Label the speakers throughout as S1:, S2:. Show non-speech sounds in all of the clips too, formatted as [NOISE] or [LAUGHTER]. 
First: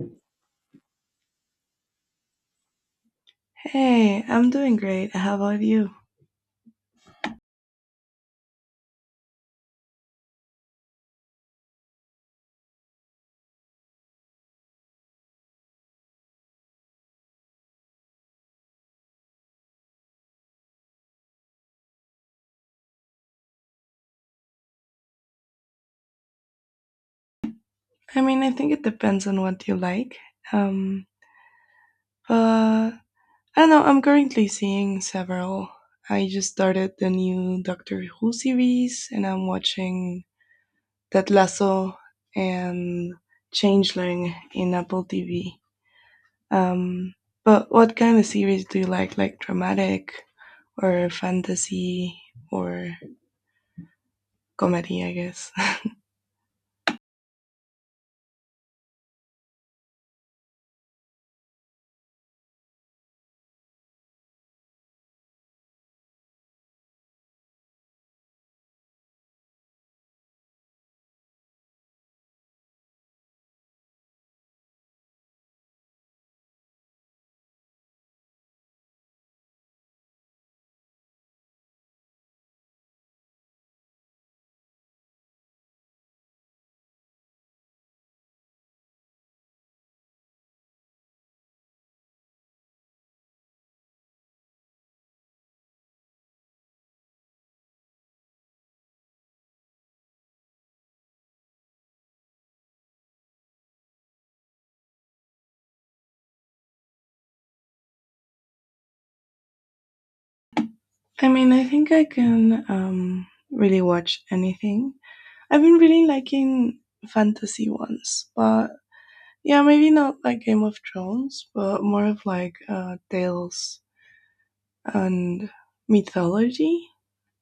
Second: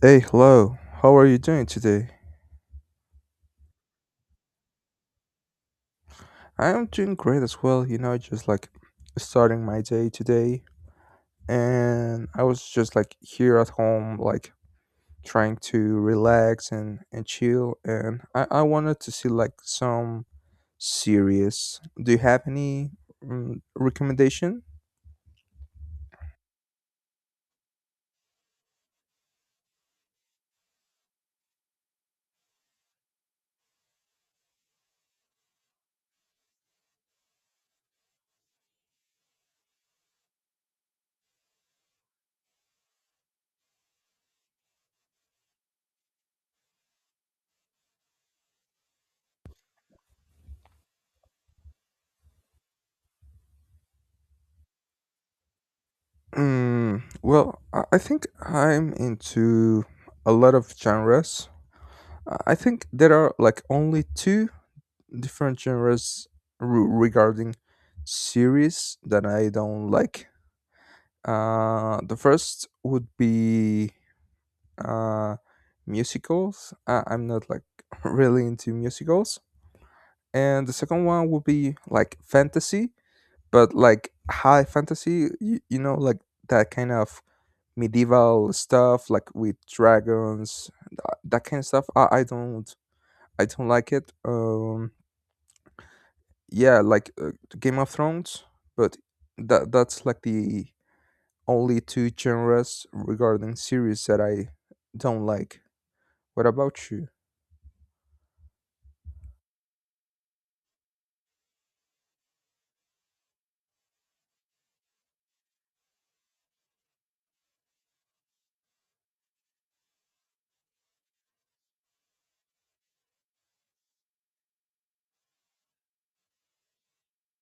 S1: Hey, hello. How are you doing today?
S2: Hey, I'm doing great. How about you?
S1: I am doing great as well. You know, just like starting my day today, and I was just like here at home, like trying to relax and chill. And I wanted to see like some series. Do you have any recommendation?
S2: I mean, I think it depends on what you like. Um, but I don't know. I'm currently seeing several. I just started the new Doctor Who series, and I'm watching Ted Lasso and Changeling in Apple TV. Um, but what kind of series do you like? Like dramatic, or fantasy, or comedy? I guess.
S1: Mm, well, I think I'm into a lot of genres. I think there are like only two different genres regarding series that I don't like. The first would be uh, musicals. I'm not like [LAUGHS] really into musicals. And the second one would be like fantasy, but like high fantasy, you know, like that kind of medieval stuff, like with dragons, that kind of stuff. I don't like it. Yeah, like Game of Thrones, but that's like the only two genres regarding series that I don't like. What about you?
S2: I mean, I think I can really watch anything. I've been really liking fantasy ones, but yeah, maybe not like Game of Thrones, but more of like tales and mythology.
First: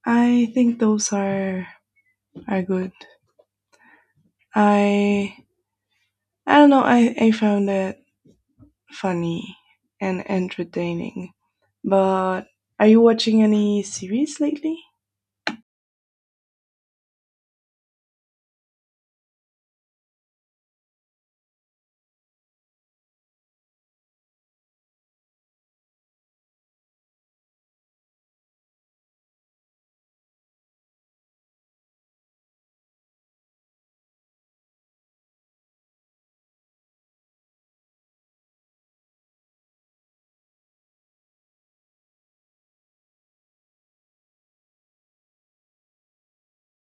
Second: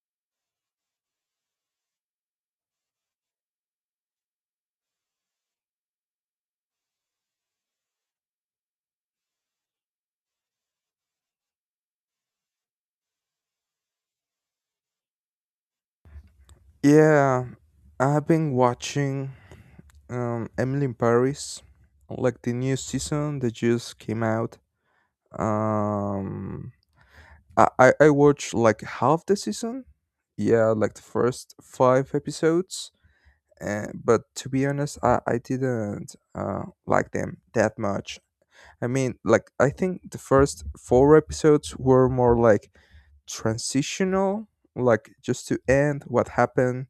S2: I think those are good. I I don't know. I found it funny and entertaining. But are you watching any series lately?
S1: Yeah, I've been watching Emily in Paris, like the new season that just came out. Um, I watched like half the season. Yeah, like the first five episodes. But to be honest, I didn't like them that much. I mean, like, I think the first four episodes were more like transitional, like just to end what happened,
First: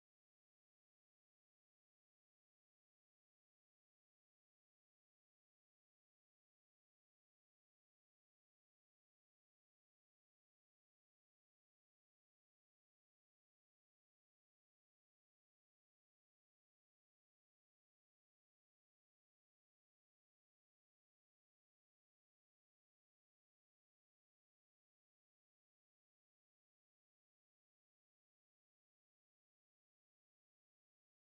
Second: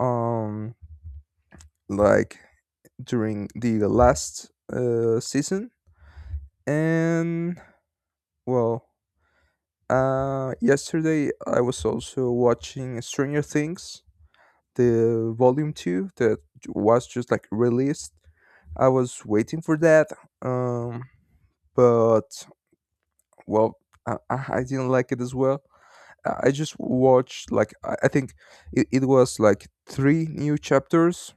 S1: um, like during the last season. And well, yesterday I was also watching Stranger Things, the volume two that was just like released. I was waiting for that, um, but well, I didn't like it as well. I just watched like I think it was like three new chapters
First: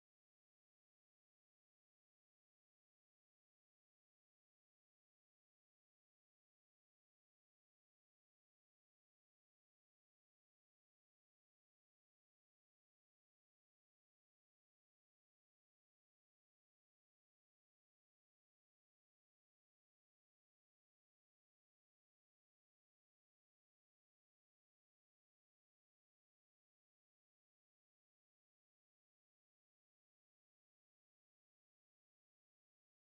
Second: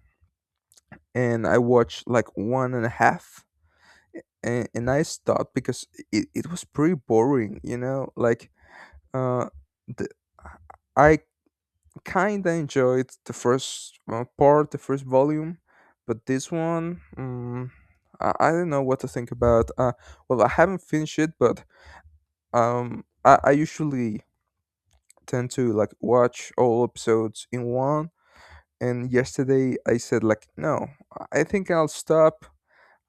S1: and I watched like one and a half and I stopped because it was pretty boring, you know, like uh the, I kind of enjoyed the first part, the first volume, but this one I don't know what to think about. Well, I haven't finished it, but I usually tend to like watch all episodes in one, and yesterday I said like no, I think I'll stop.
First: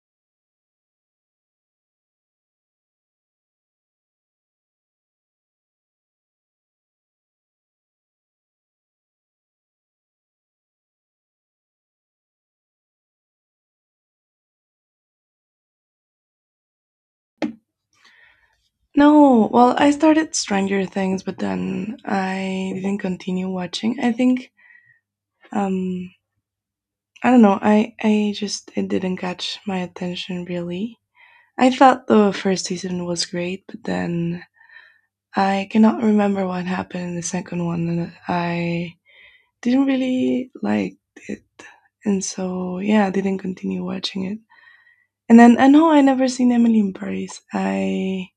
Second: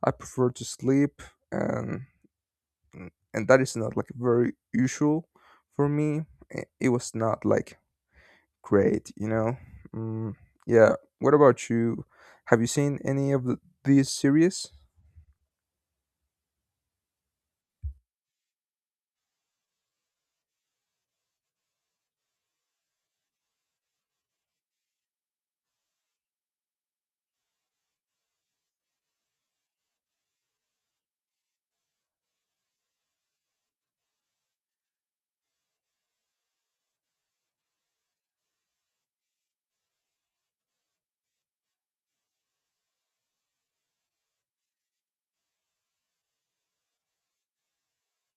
S1: I prefer to sleep, and and that is not like very usual for me. It was not like great, you know. mm, yeah, what about you? Have you seen any of these series?
S2: No, well, I started Stranger Things, but then I didn't continue watching. I think um I don't know. I just it didn't catch my attention really. I thought the first season was great, but then I cannot remember what happened in the second one and I didn't really like it. And so, yeah, I didn't continue watching it. And then I know I never seen Emily in Paris. I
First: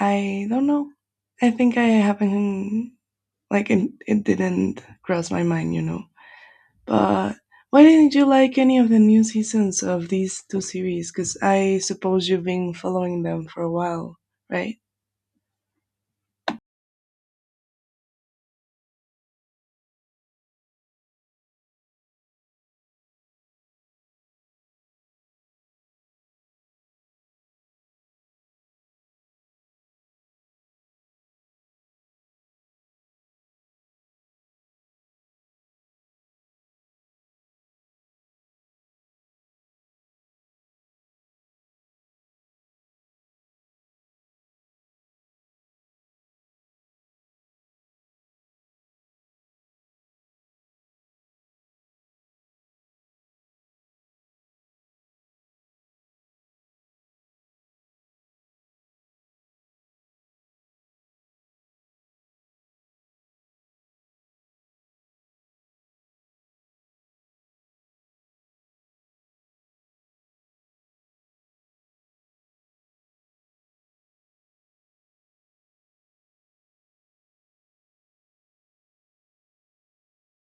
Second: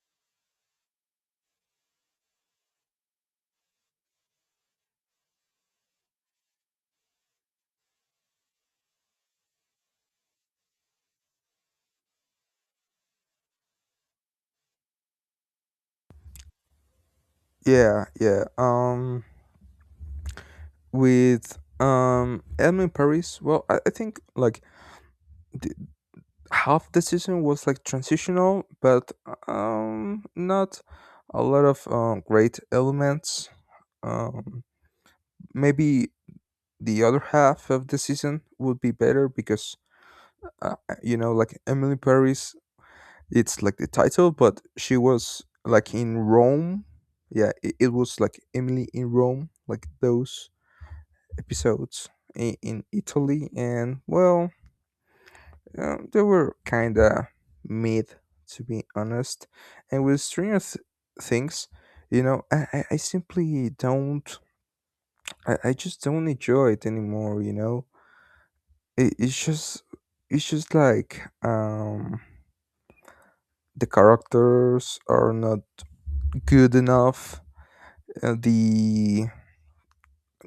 S2: I don't know. I think I haven't like it didn't cross my mind. But why didn't you like any of the new seasons of these two series? Because I suppose you've been following them for a while, right?
S1: Yeah, yeah. With Emily in Paris, well I think like th- half the season was like transitional, but not a lot of great elements. Um, Maybe the other half of the season would be better because uh, you know, like Emily Paris, it's like the title, but she was like in Rome. Yeah, it was like Emily in Rome, like those episodes in Italy, and well, they were kinda mid, to be honest. And with Things, you know, I simply don't. I just don't enjoy it anymore. You know, it, it's just it's just like the characters are not good enough. Uh, the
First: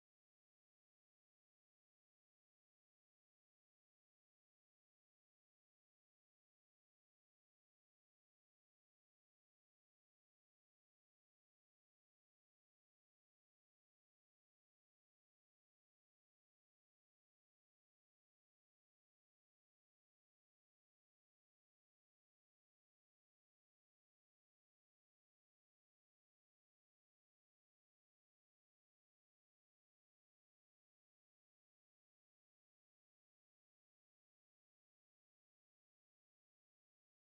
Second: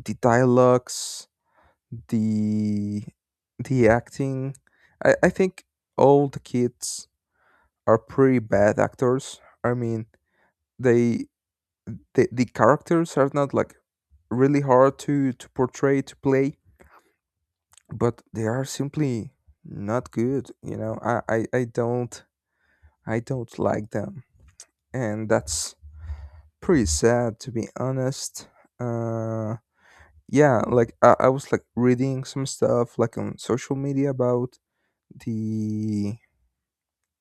S1: the dialogues, the the acting. I think all the kids are pretty bad actors. I mean, they the characters are not like really hard to portray to play, but they are simply not good, you know. I don't like them, and that's pretty sad to be honest. uh yeah, like I was like reading some stuff like on social media about the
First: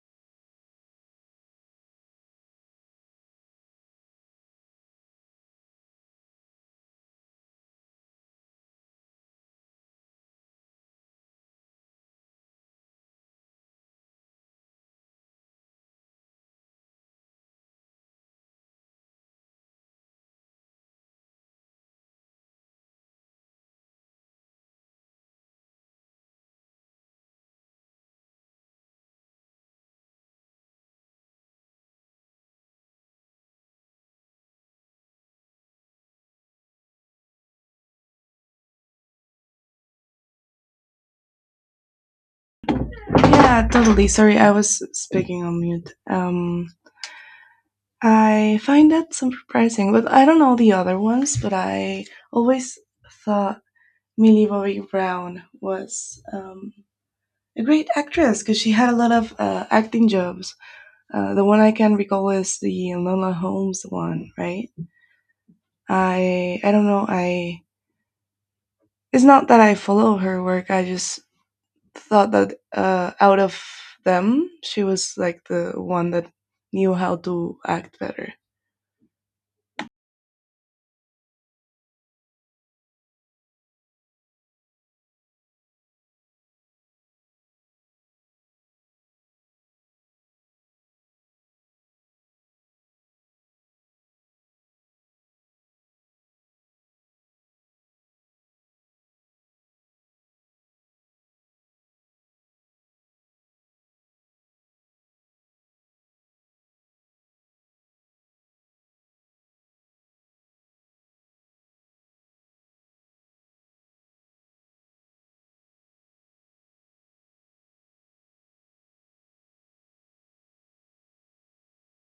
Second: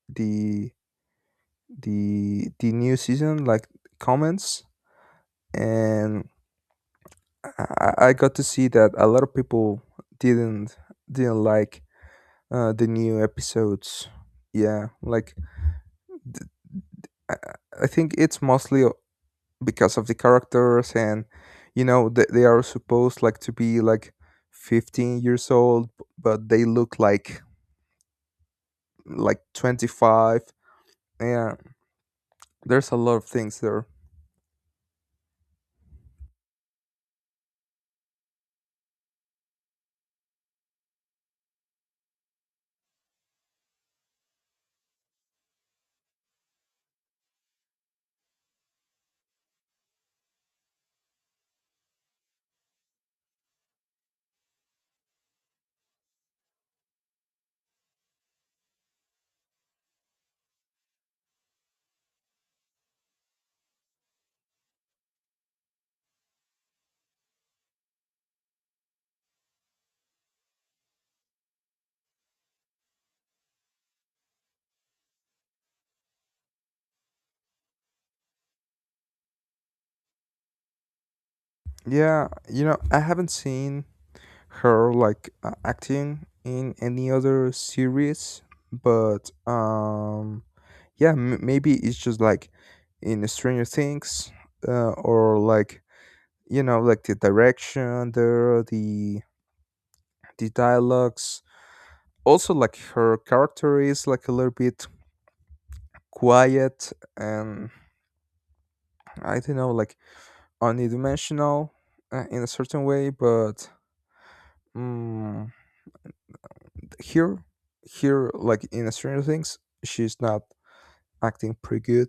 S1: the the new season, like comments, and I got to see that a lot of people didn't didn't like the new episodes. Yeah, like th- I, I think it's mostly because of the characters, and you know they are supposed like to be like 15 years old, but they look like 25. Yeah, there's a lot of things there.
S2: Yeah, totally. Sorry, I was speaking on mute. I find that some surprising, but I don't know the other ones. But I always thought Millie Bobby Brown was a great actress because she had a lot of acting jobs. The one I can recall is the Lola Holmes one, right? I don't know. I it's not that I follow her work. I just thought that out of them, she was like the one that knew how to act better.
S1: Yeah, you know, I haven't seen her like acting in any other series, but yeah, maybe it's just like in Stranger Things, or like, you know, like the direction there, the dialogues, also like her character is like a little bit quiet, and I don't know, like unidimensional in a certain way, but mm, here, here like in Stranger Things, she's not acting pretty good.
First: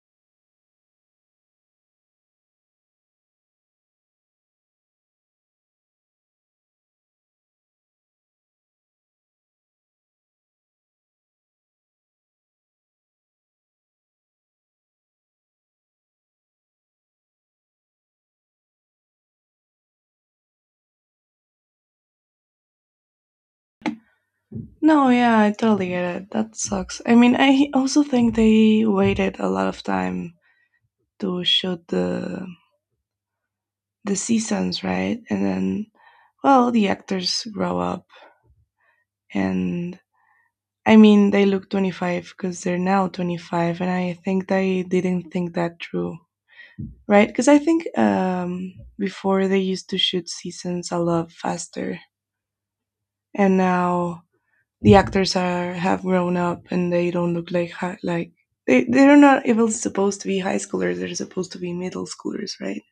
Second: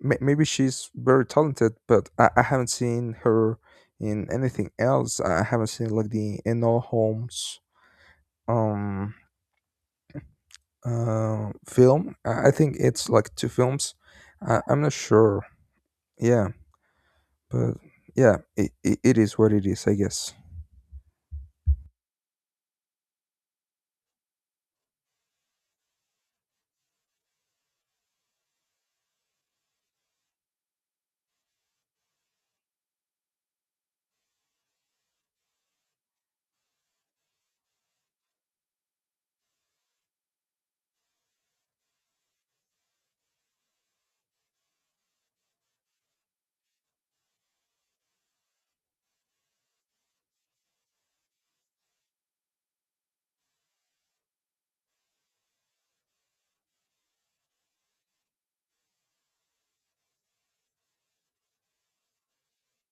S1: Maybe she's very talented, but I haven't seen her in anything else. I haven't seen like the Enola Holmes um film. I think it's like two films. I'm not sure. Yeah, but yeah, it is what it is, I guess.
S2: No, yeah, I totally get it. That sucks. I mean, I also think they waited a lot of time to shoot the seasons, right? And then, well, the actors grow up. And I mean, they look 25 because they're now 25, and I think they didn't think that through, right? Because I think before they used to shoot seasons a lot faster, and now the actors are have grown up and they don't look like like they're not even supposed to be high schoolers; they're supposed to be middle schoolers, right?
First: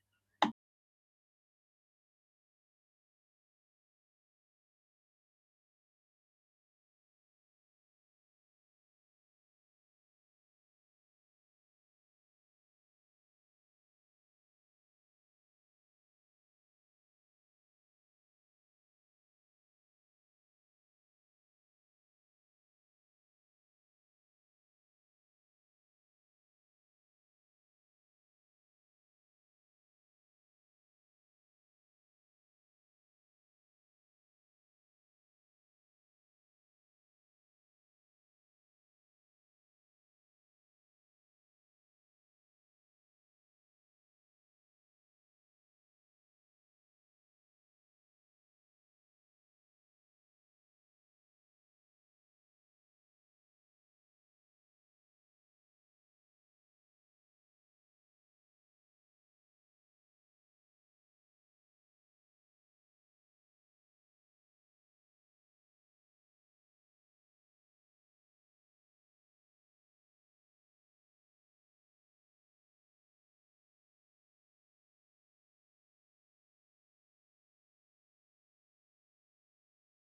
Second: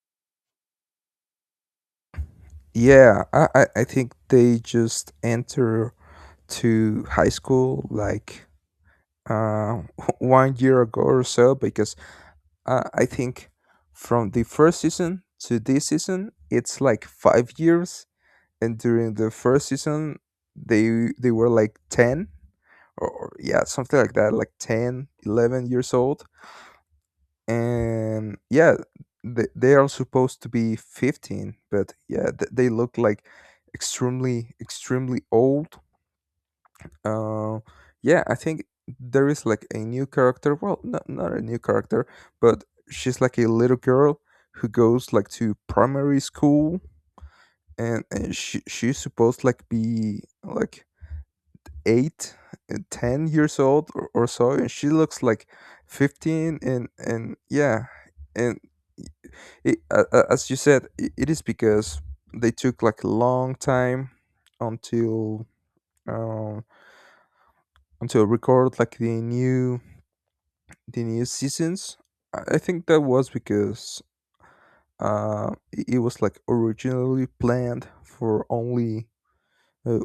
S1: Yeah, I think they just enter to high school like uh, [LAUGHS] 1 year ago or so because I think from the first season to this season, it's like 5 years. And during the first season, they were like 10, or yeah, something like that, like 10, 11 years old. And yeah, they are supposed to be 15, but yeah, they look like extremely, extremely old. Uh, yeah, I think there is like a new character. Well, not a new character, but she's like a little girl who goes like to primary school, and she's supposed like be like eight, 10 years old or so, and she looks like 15, and yeah, and as you said, I it is because they took like a long time until uh, until record like the new seasons. I think that was because it was like originally planned for only uh,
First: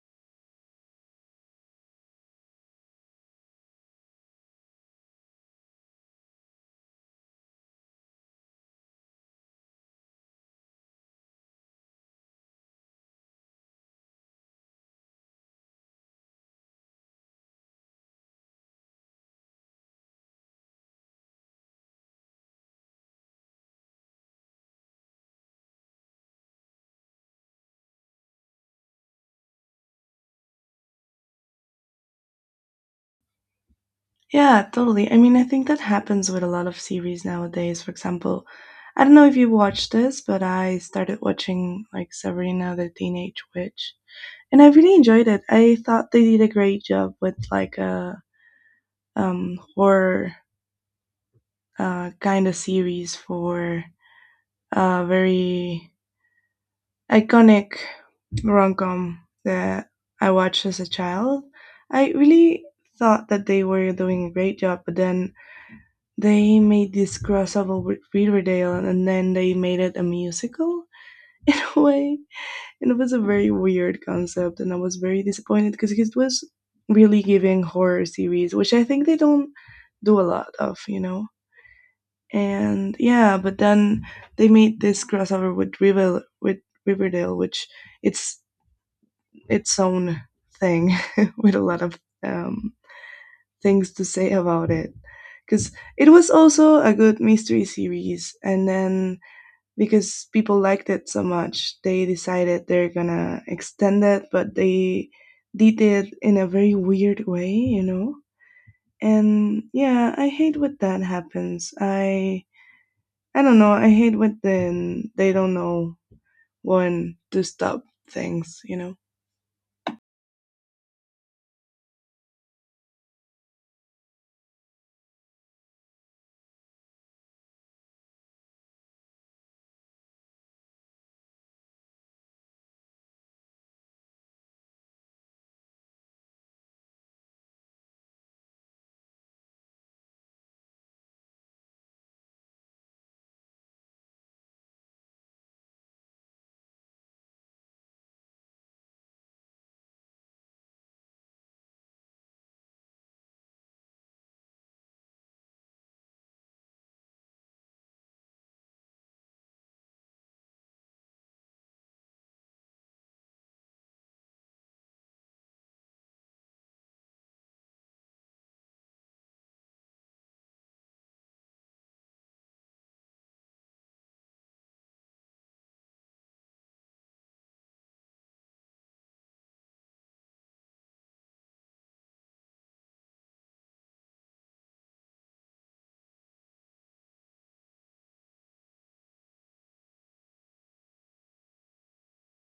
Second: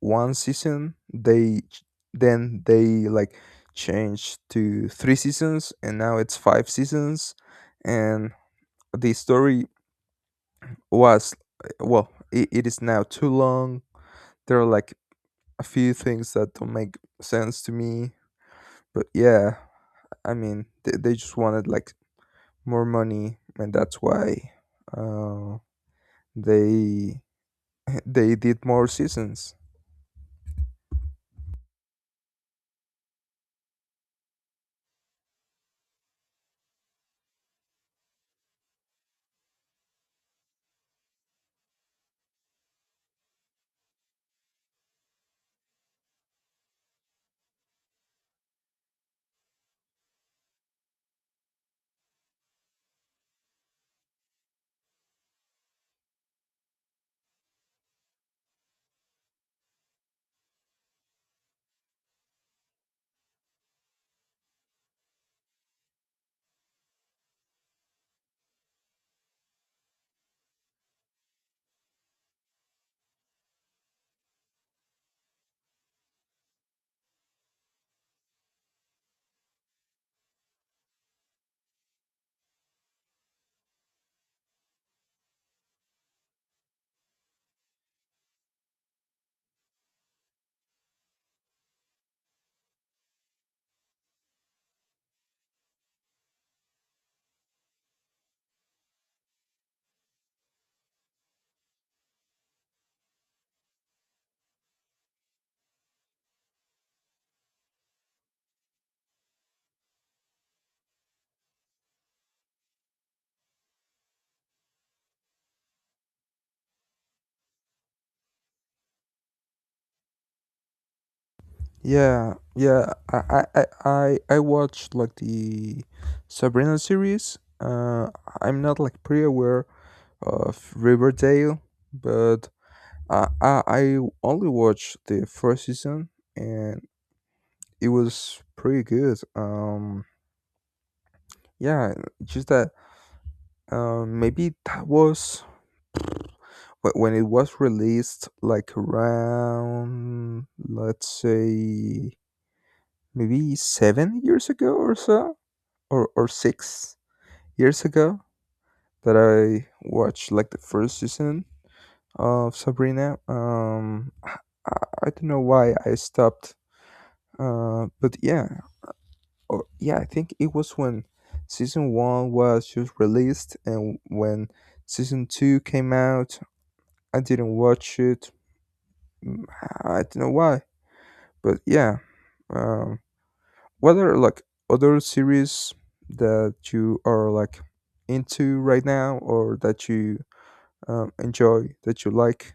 S1: one season. Then they like changed to three seasons, and now it's five seasons. And the story was well, it is now too long. There are like a few things that don't make sense to me, but yeah, I mean, they just wanted like more money, and that's why uh, they [LAUGHS] they did more seasons.
S2: Yeah, totally. I mean, I think that happens with a lot of series nowadays. For example, I don't know if you watched this, but I started watching like Sabrina the Teenage Witch, and I really enjoyed it. I thought they did a great job with like a horror kind of series for a very iconic rom com that I watched as a child. I really thought that they were doing a great job, but then they made this crossover with Riverdale and then they made it a musical [LAUGHS] in a way. And it was a very weird concept and I was very disappointed because it was really giving horror series, which I think they don't do a lot of, you know. And yeah, but then they made this crossover with Riverdale, which it's its own thing [LAUGHS] with a lot of um, things to say about it because it was also a good mystery series, and then because people liked it so much they decided they're gonna extend it, but they did it in a very weird way, you know. And yeah, I hate when that happens. I don't know, I hate when then they don't know when to stop things, you know.
S1: Yeah, yeah. I watched like the Sabrina series. I'm not like pretty aware of Riverdale, but I only watched the first season, and it was pretty good. Yeah, just that. Maybe that was when it was released like around, let's say maybe 7 years ago or so, or 6 years ago, that I watched like the first season of Sabrina. I, I don't know why I stopped, but yeah. Or yeah, I think it was when season one was just released, and when season two came out, I didn't watch it. Mm, I don't know why, but yeah. Um, what are like other series that you are like into right now, or that you enjoy, that you like?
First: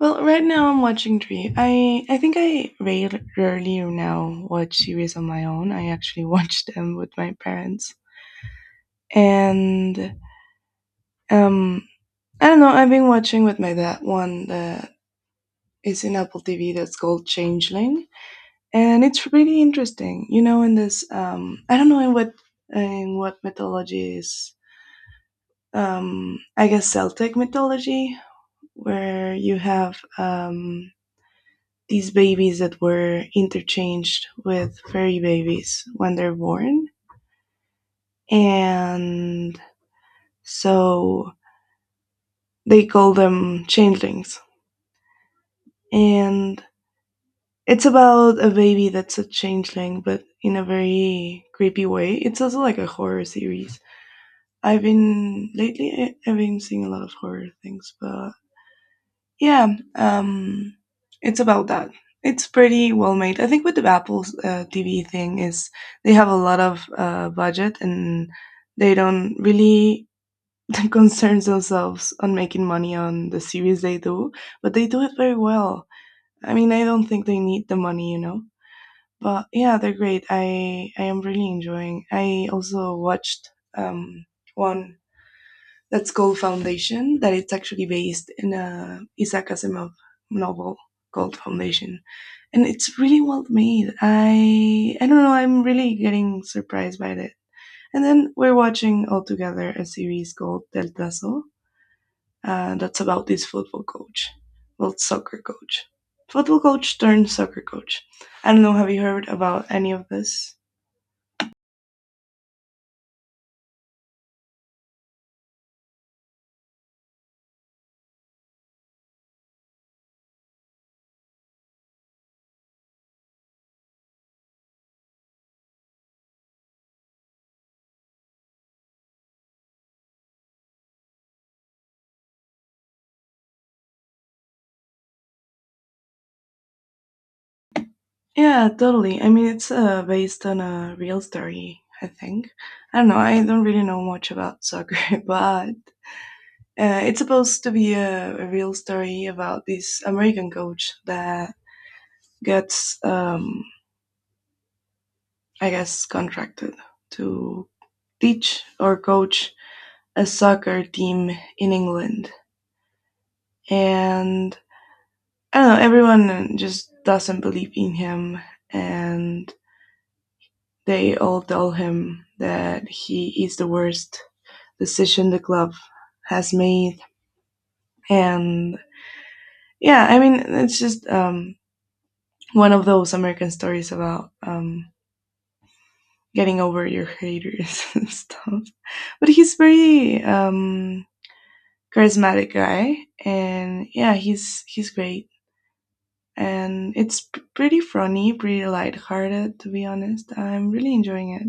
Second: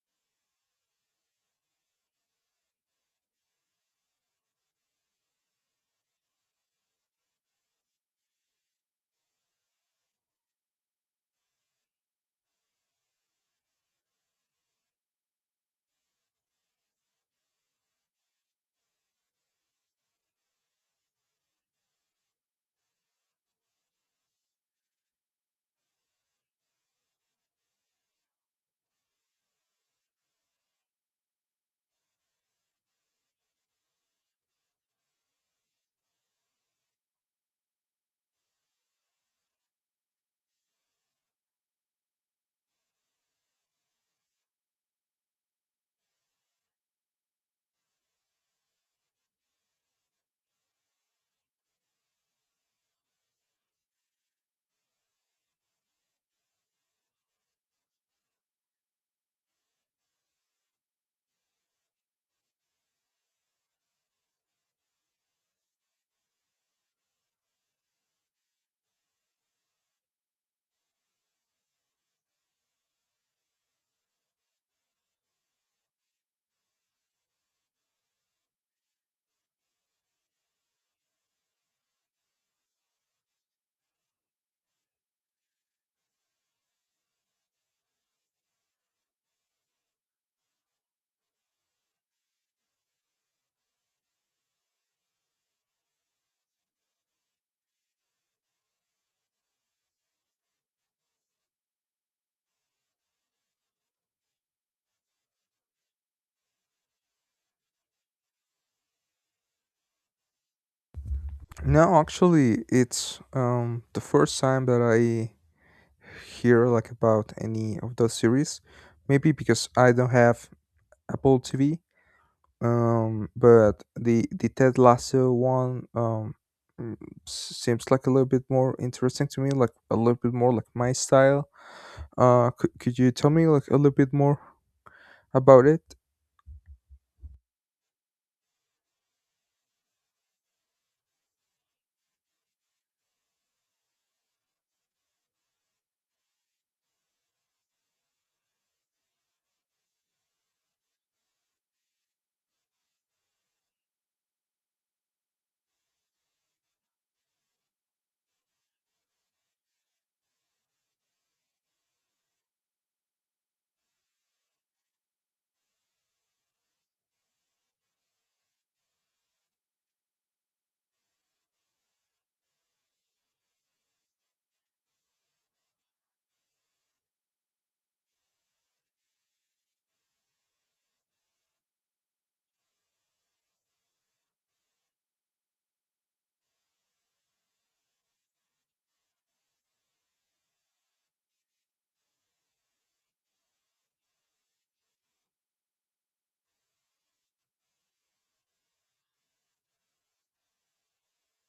S2: Well, right now I'm watching three. I think I rarely now watch series on my own. I actually [LAUGHS] watch them with my parents, and um I don't know. I've been watching with my dad one that is in Apple TV that's called Changeling, and it's really interesting. You know, in this, I don't know in what, in what mythology is. I guess Celtic mythology, where you have these babies that were interchanged with fairy babies when they're born, and so they call them changelings. And it's about a baby that's a changeling, but in a very creepy way. It's also like a horror series. I've been lately. I've been seeing a lot of horror things, but yeah, um, it's about that. It's pretty well made. I think with the Apple's TV thing is they have a lot of budget and they don't really [LAUGHS] concern themselves on making money on the series they do, but they do it very well. I mean, I don't think they need the money, you know. But yeah, they're great. I am really enjoying. I also watched um one that's called Foundation, that it's actually based in a Isaac Asimov novel called Foundation, and it's really well made. I don't know. I'm really getting surprised by it. And then we're watching all together a series called Del Tazo, that's about this football coach, well, soccer coach, football coach turned soccer coach. I don't know. Have you heard about any of this?
S1: No, actually, it's the first time that I hear like about any of those series. Maybe because I don't have Apple TV. But the Ted Lasso one, mm, seems like a little bit more interesting to me, like a little bit more like my style. Could you tell me like a little bit more about it?
S2: Yeah, totally. I mean, it's based on a real story, I think. I don't know. I don't really know much about soccer, [LAUGHS] but it's supposed to be a real story about this American coach that gets, I guess, contracted to teach or coach a soccer team in England. And I don't know, everyone just doesn't believe in him, and they all tell him that he is the worst decision the club has made. And yeah, I mean, it's just one of those American stories about getting over your haters [LAUGHS] and stuff. But he's very charismatic guy, and yeah, he's great. And it's pretty funny, pretty lighthearted, to be honest. I'm really enjoying it.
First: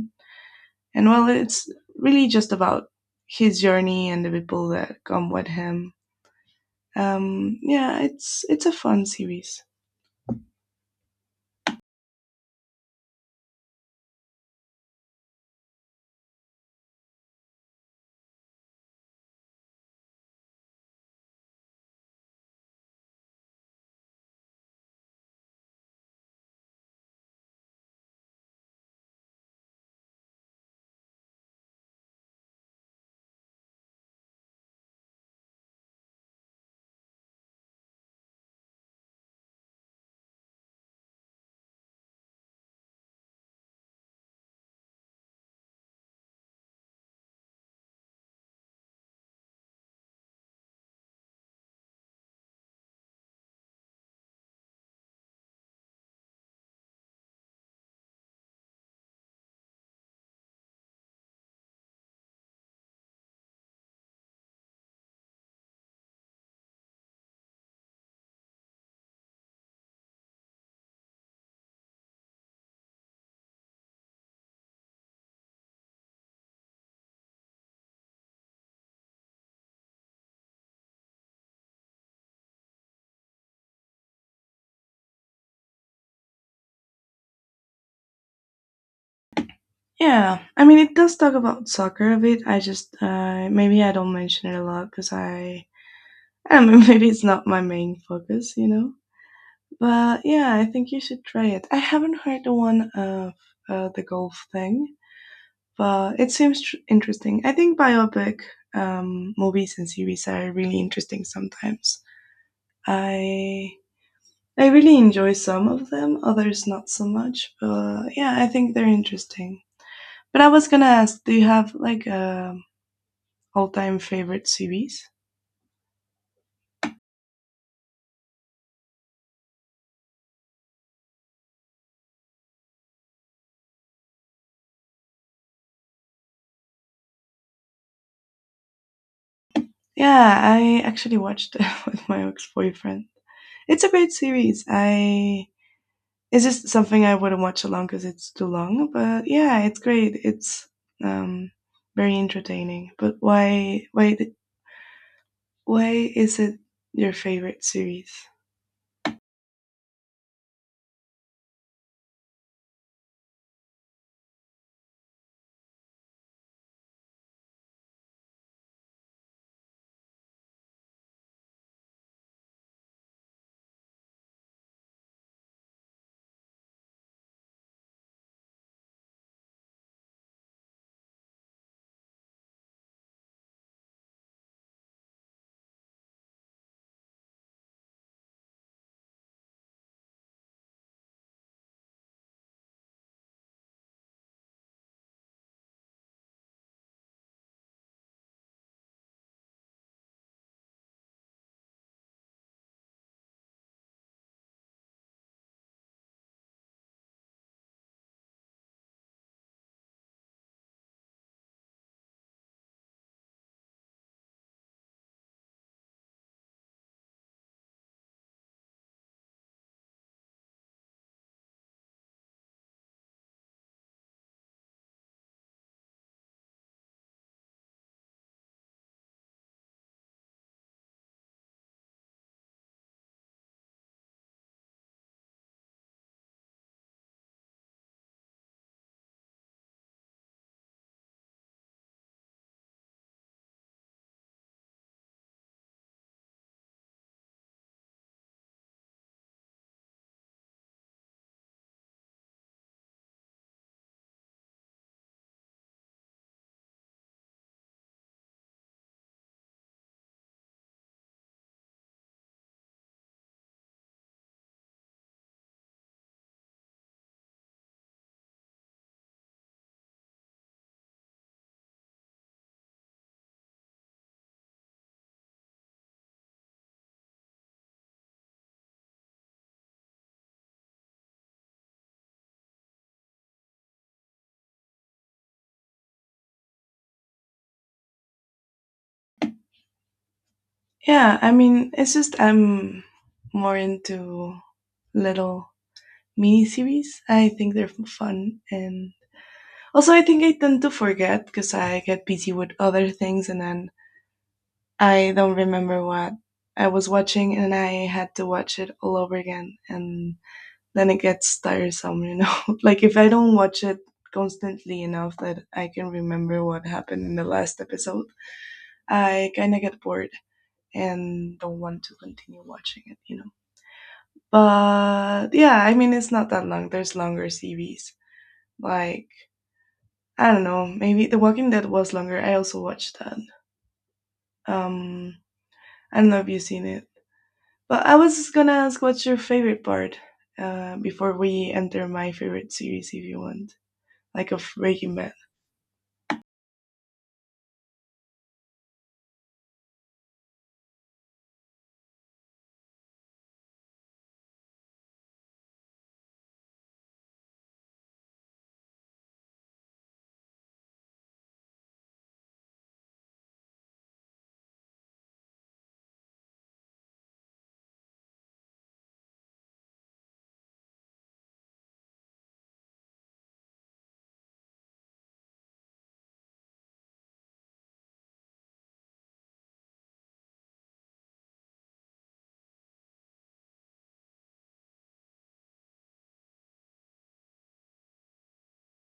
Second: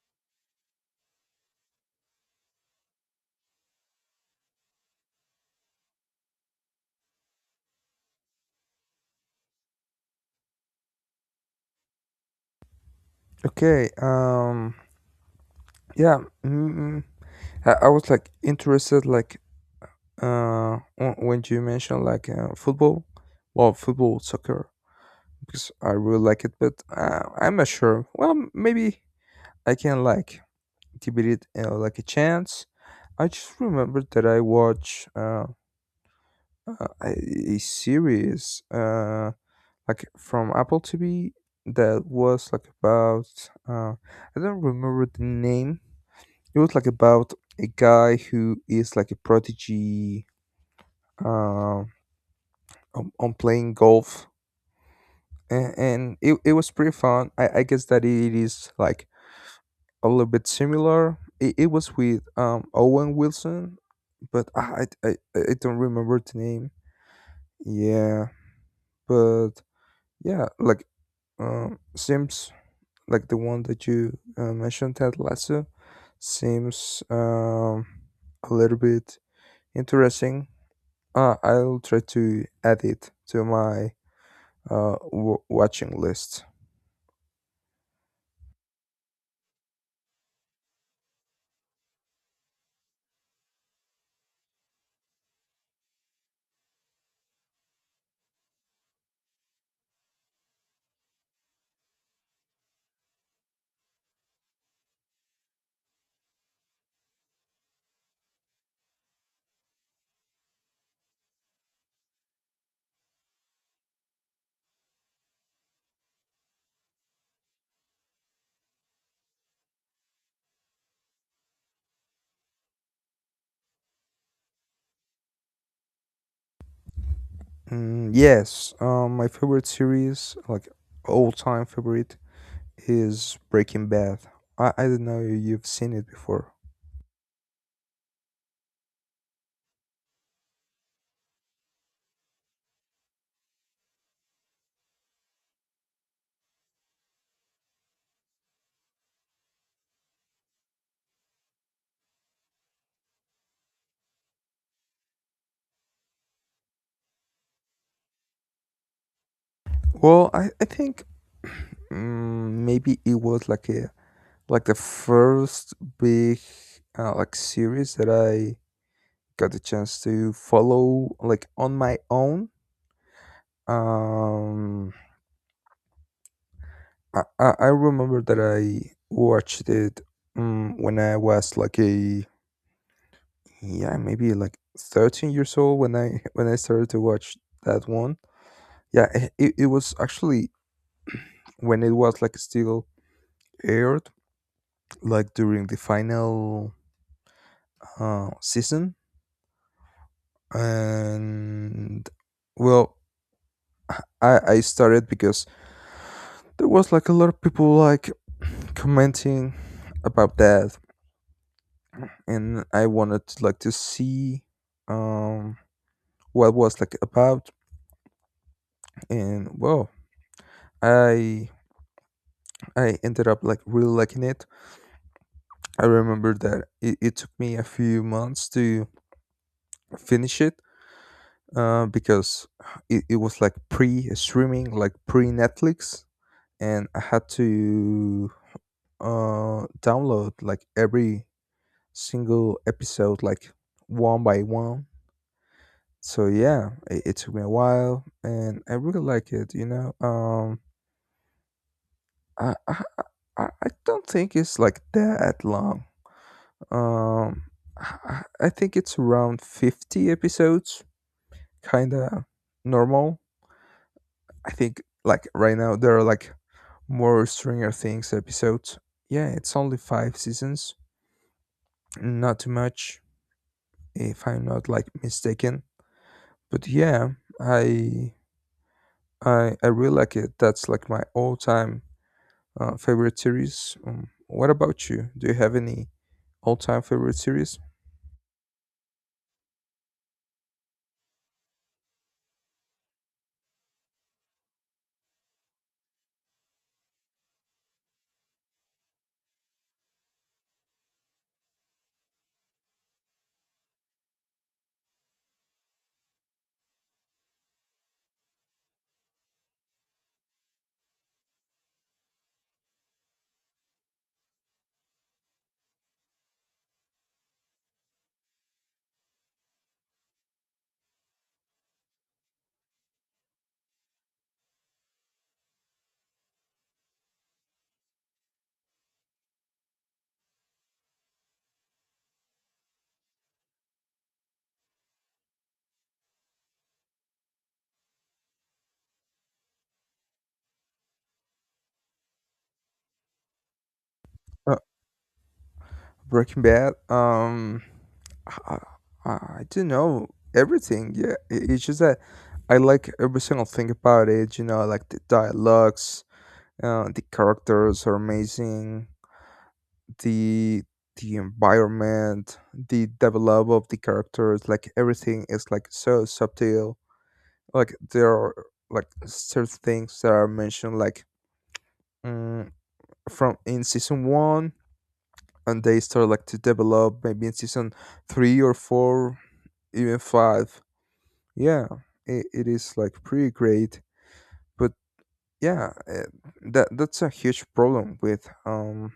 S2: And well, it's really just about his journey and the people that come with him. Yeah, it's a fun series.
S1: Okay. Yeah. Mm, I was like interested like when you mentioned like football, well football soccer, because I really like it, but I'm not sure. Well, maybe I can like give it like a chance. I just remembered that I watched uh, a a series. Like from Apple TV that was like about I don't remember the name. It was like about a guy who is like a prodigy uh on playing golf, and it was pretty fun. I guess that it is like a little bit similar. It was with Owen Wilson, but I don't remember the name. Yeah, but yeah, like Sims like the one that you mentioned, Ted Lasso, seems a little bit interesting. I'll try to add it to my watching list.
S2: Yeah, I mean it does talk about soccer a bit. I just maybe I don't mention it a lot because I [LAUGHS] I don't know [LAUGHS] maybe it's not my main focus, you know. But yeah, I think you should try it. I haven't heard the one of the golf thing, but it seems interesting. I think biopic movies and series are really interesting sometimes. I I really enjoy some of them, others not so much. But yeah, I think they're interesting. But I was gonna ask, do you have like a all-time favorite series?
S1: Yes, my favorite series, like all time favorite, is Breaking Bad. I don't know if you've seen it before.
S2: Yeah, I actually watched it [LAUGHS] with my ex-boyfriend. It's a great series. I it's just something I wouldn't watch alone because it's too long. But yeah, it's great. It's um very entertaining. But why is it your favorite series?
S1: Well, I think [CLEARS THROAT] maybe it was like a like the first big like series that I got the chance to follow like on my own. Um, I remember that I watched it when I was like a yeah, maybe like 13 years old when I [LAUGHS] when I started to watch that one. Yeah, it it was actually when it was like still aired like during the final season, and well, I started because there was like a lot of people like commenting about that, and I wanted to, like to see um what was like about, and well, I I ended up like really liking it. I remember that it took me a few months to finish it, because it was like pre streaming, like pre Netflix, and I had to download like every single episode like one by one. So yeah, it took me a while, and I really like it. I I I don't think it's like that long. Um, I think it's around 50 episodes, kind of normal. I think like right now there are like more Stranger Things episodes. Yeah, it's only five seasons, not too much, if I'm not like mistaken. But yeah, I I really like it. That's like my all-time favorite series. What about you? Do you have any all-time favorite series?
S2: Yeah, I mean, it's just I'm more into little mini series. I think they're fun, and also I think I tend to forget because I get busy with other things, and then I don't remember what I was watching, and I had to watch it all over again, and then it gets tiresome, you know. [LAUGHS] Like if I don't watch it constantly enough that I can remember what happened in the last episode, I kind of get bored and don't want to continue watching it, you know. But yeah, I mean it's not that long. There's longer series. Like I don't know, maybe The Walking Dead was longer. I also watched that. Um, I don't know if you've seen it. But I was gonna ask what's your favorite part before we enter my favorite series, if you want, like of
S1: Uh,
S2: Breaking Bad.
S1: Breaking Bad. I, I don't know everything. Yeah, it's just that I like every single thing about it. You know, like the dialogues, the characters are amazing. The the environment, the develop of the characters, like everything is like so subtle. Like there are like certain things that are mentioned, like, mm, from in season one, and they start like to develop maybe in season three or four, even five. Yeah, it is like pretty great. But yeah, that's a huge problem with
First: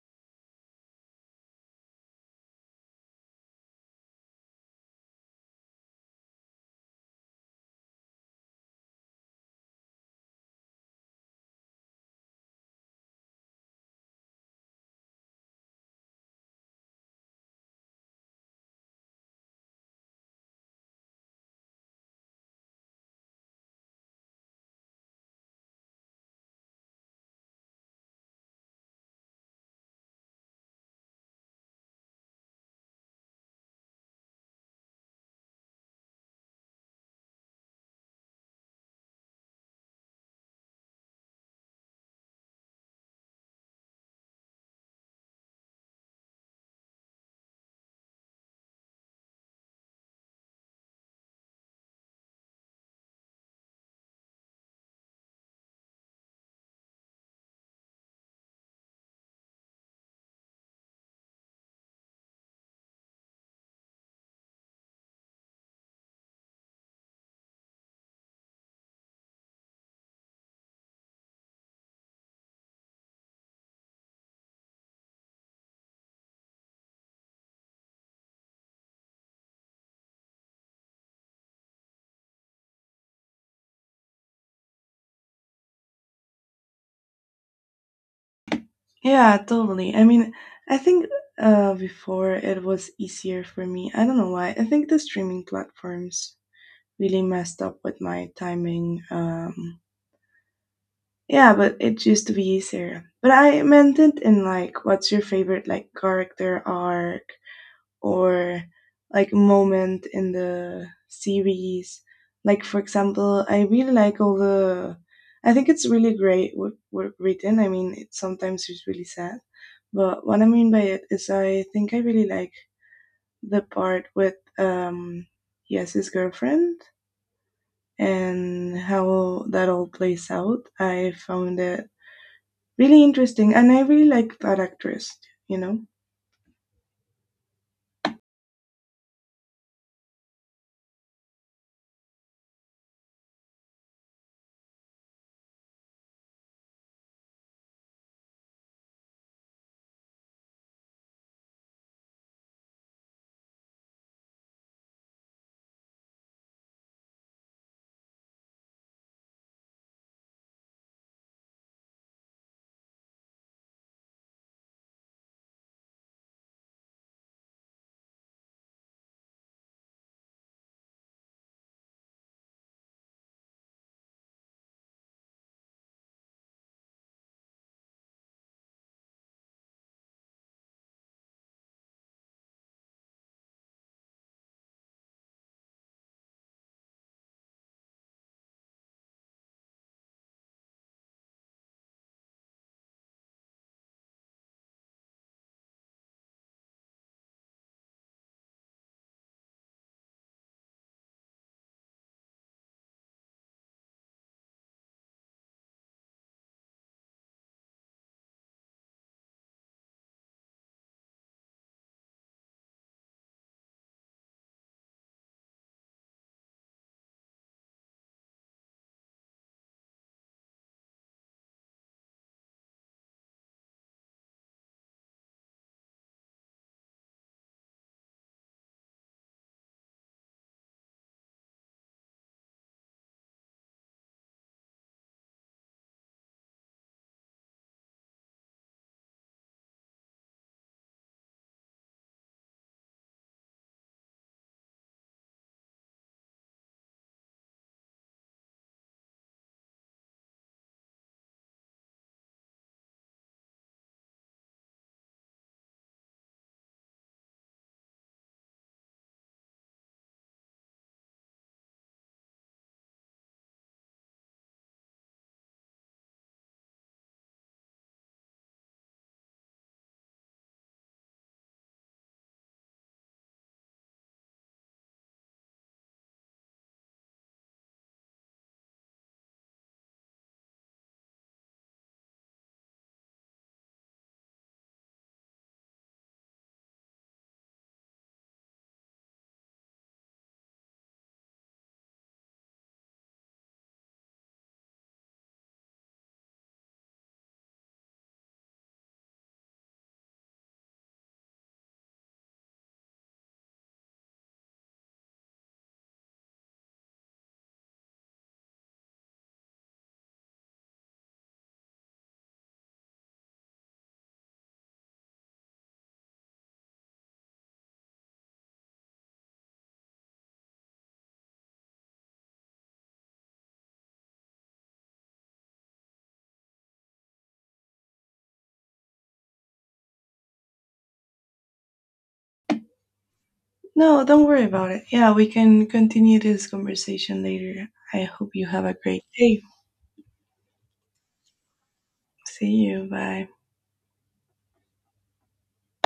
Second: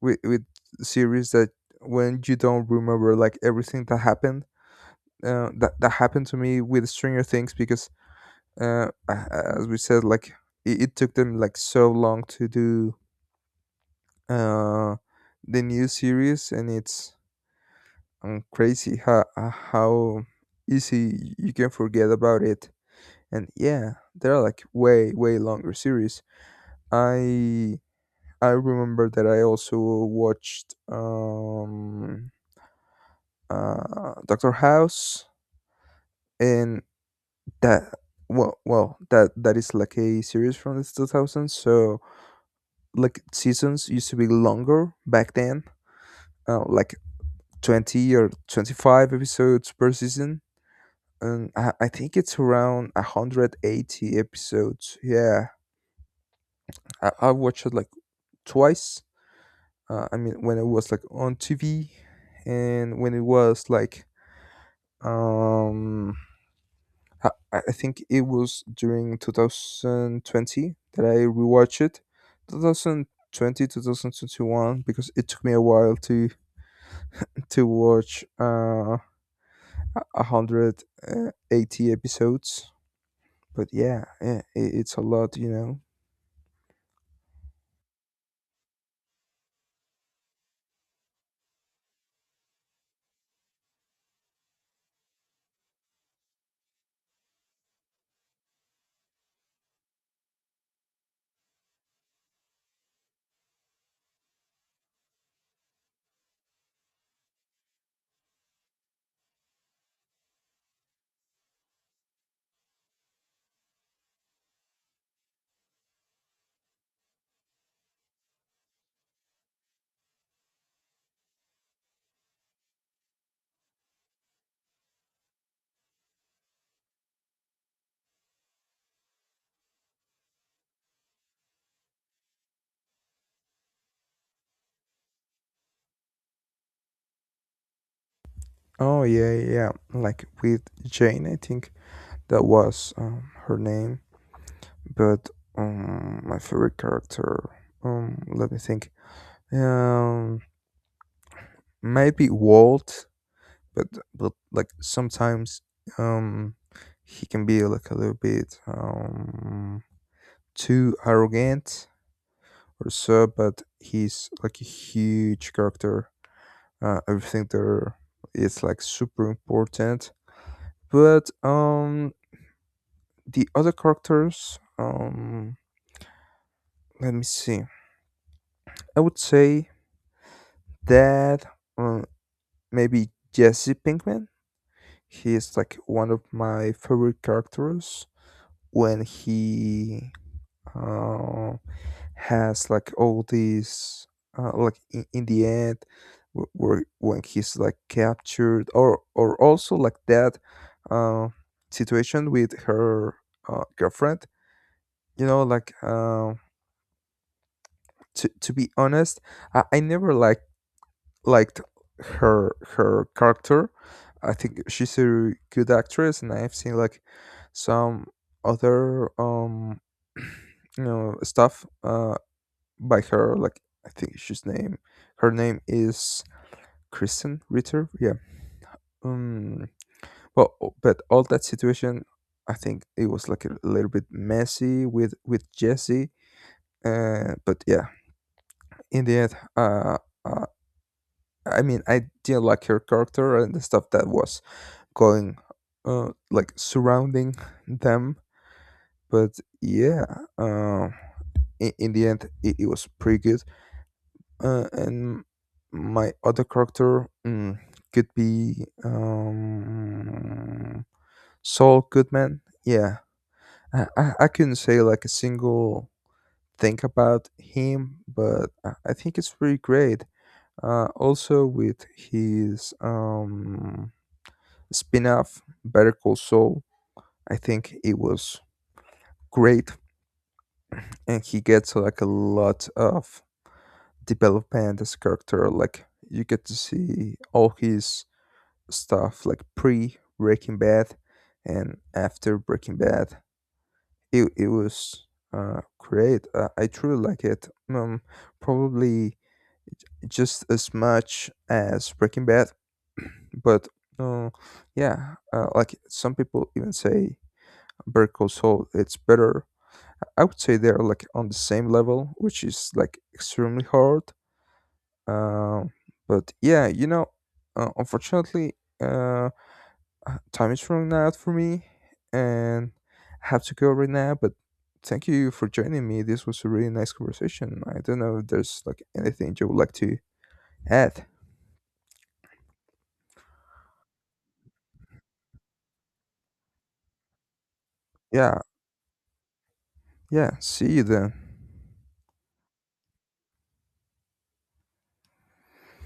S1: with series that, when you don't remember like everything that happened, that happened to me with Stranger Things because as we said, like it took them like so long to do uh the new series, and it's and crazy how how easy you can forget about it. And yeah, they're like way way longer series. I I remember that I also watched Doctor House, and that, well that is like a series from the 2000s, so like seasons used to be longer back then, like 20 or 25 episodes per season. And I think it's around 180 episodes. Yeah, I watched it like twice. I mean, when it was like on TV, and when it was like, um, I think it was during 2020 that I rewatched it. 2020, 2021, because it took me a while to watch 180 episodes. But yeah, yeah, it's a lot, you know.
S2: Yeah, totally. I mean, I think before it was easier for me. I don't know why. I think the streaming platforms really messed up with my timing. Yeah, but it used to be easier. But I meant it in like, what's your favorite like character arc or like moment in the series? Like for example, I really like all the. I think it's really great what written. I mean, it sometimes is really sad, but what I mean by it is, I think I really like the part with yes, his girlfriend and how that all plays out. I found it really interesting and I really like that actress, you know.
S1: Oh yeah, yeah, yeah. Like with Jane, I think that was, her name. But my favorite character, let me think. Um, Maybe Walt, but like sometimes, um, he can be like a little bit too arrogant or so. But he's like a huge character. Everything there is like super important. But the other characters, let me see. I would say that, uh, maybe Jesse Pinkman, he is like one of my favorite characters. When he, uh, has like all these, like in the end, wh- where when he's like captured or also like that, uh, situation with her, girlfriend. You know, like, to be honest, I never liked her character. I think she's a good actress, and I've seen like some other [CLEARS THROAT] stuff by her. Like, I think she's name her name is Kristen Ritter. Yeah. Um. Well, but all that situation, I think it was like a little bit messy with Jesse. But yeah, in the end, uh, I mean, I didn't like her character and the stuff that was going, like surrounding them. But yeah, uh, in the end, it was pretty good. And my other character, could be, um, Saul Goodman. Yeah, I couldn't say like a single thing about him, but I think it's pretty great. Also with his spin-off Better Call Saul, I think it was great, and he gets like a lot of development as a character, like you get to see all his stuff, like pre Breaking Bad and after Breaking Bad. It was, great. I truly like it, um, probably just as much as Breaking Bad. But uh, yeah, like some people even say Better Call Saul, it's better. I would say they're like on the same level, which is like extremely hard. Um, but yeah, you know, unfortunately, uh, time is running out for me, and I have to go right now. But thank you for joining me. This was a really nice conversation. I don't know if there's like anything you would like to add.
S2: No, don't worry about it, yeah, we can continue this conversation later. I hope
S1: Yeah,
S2: you have a great day.
S1: yeah. See you then.
S2: See you, bye.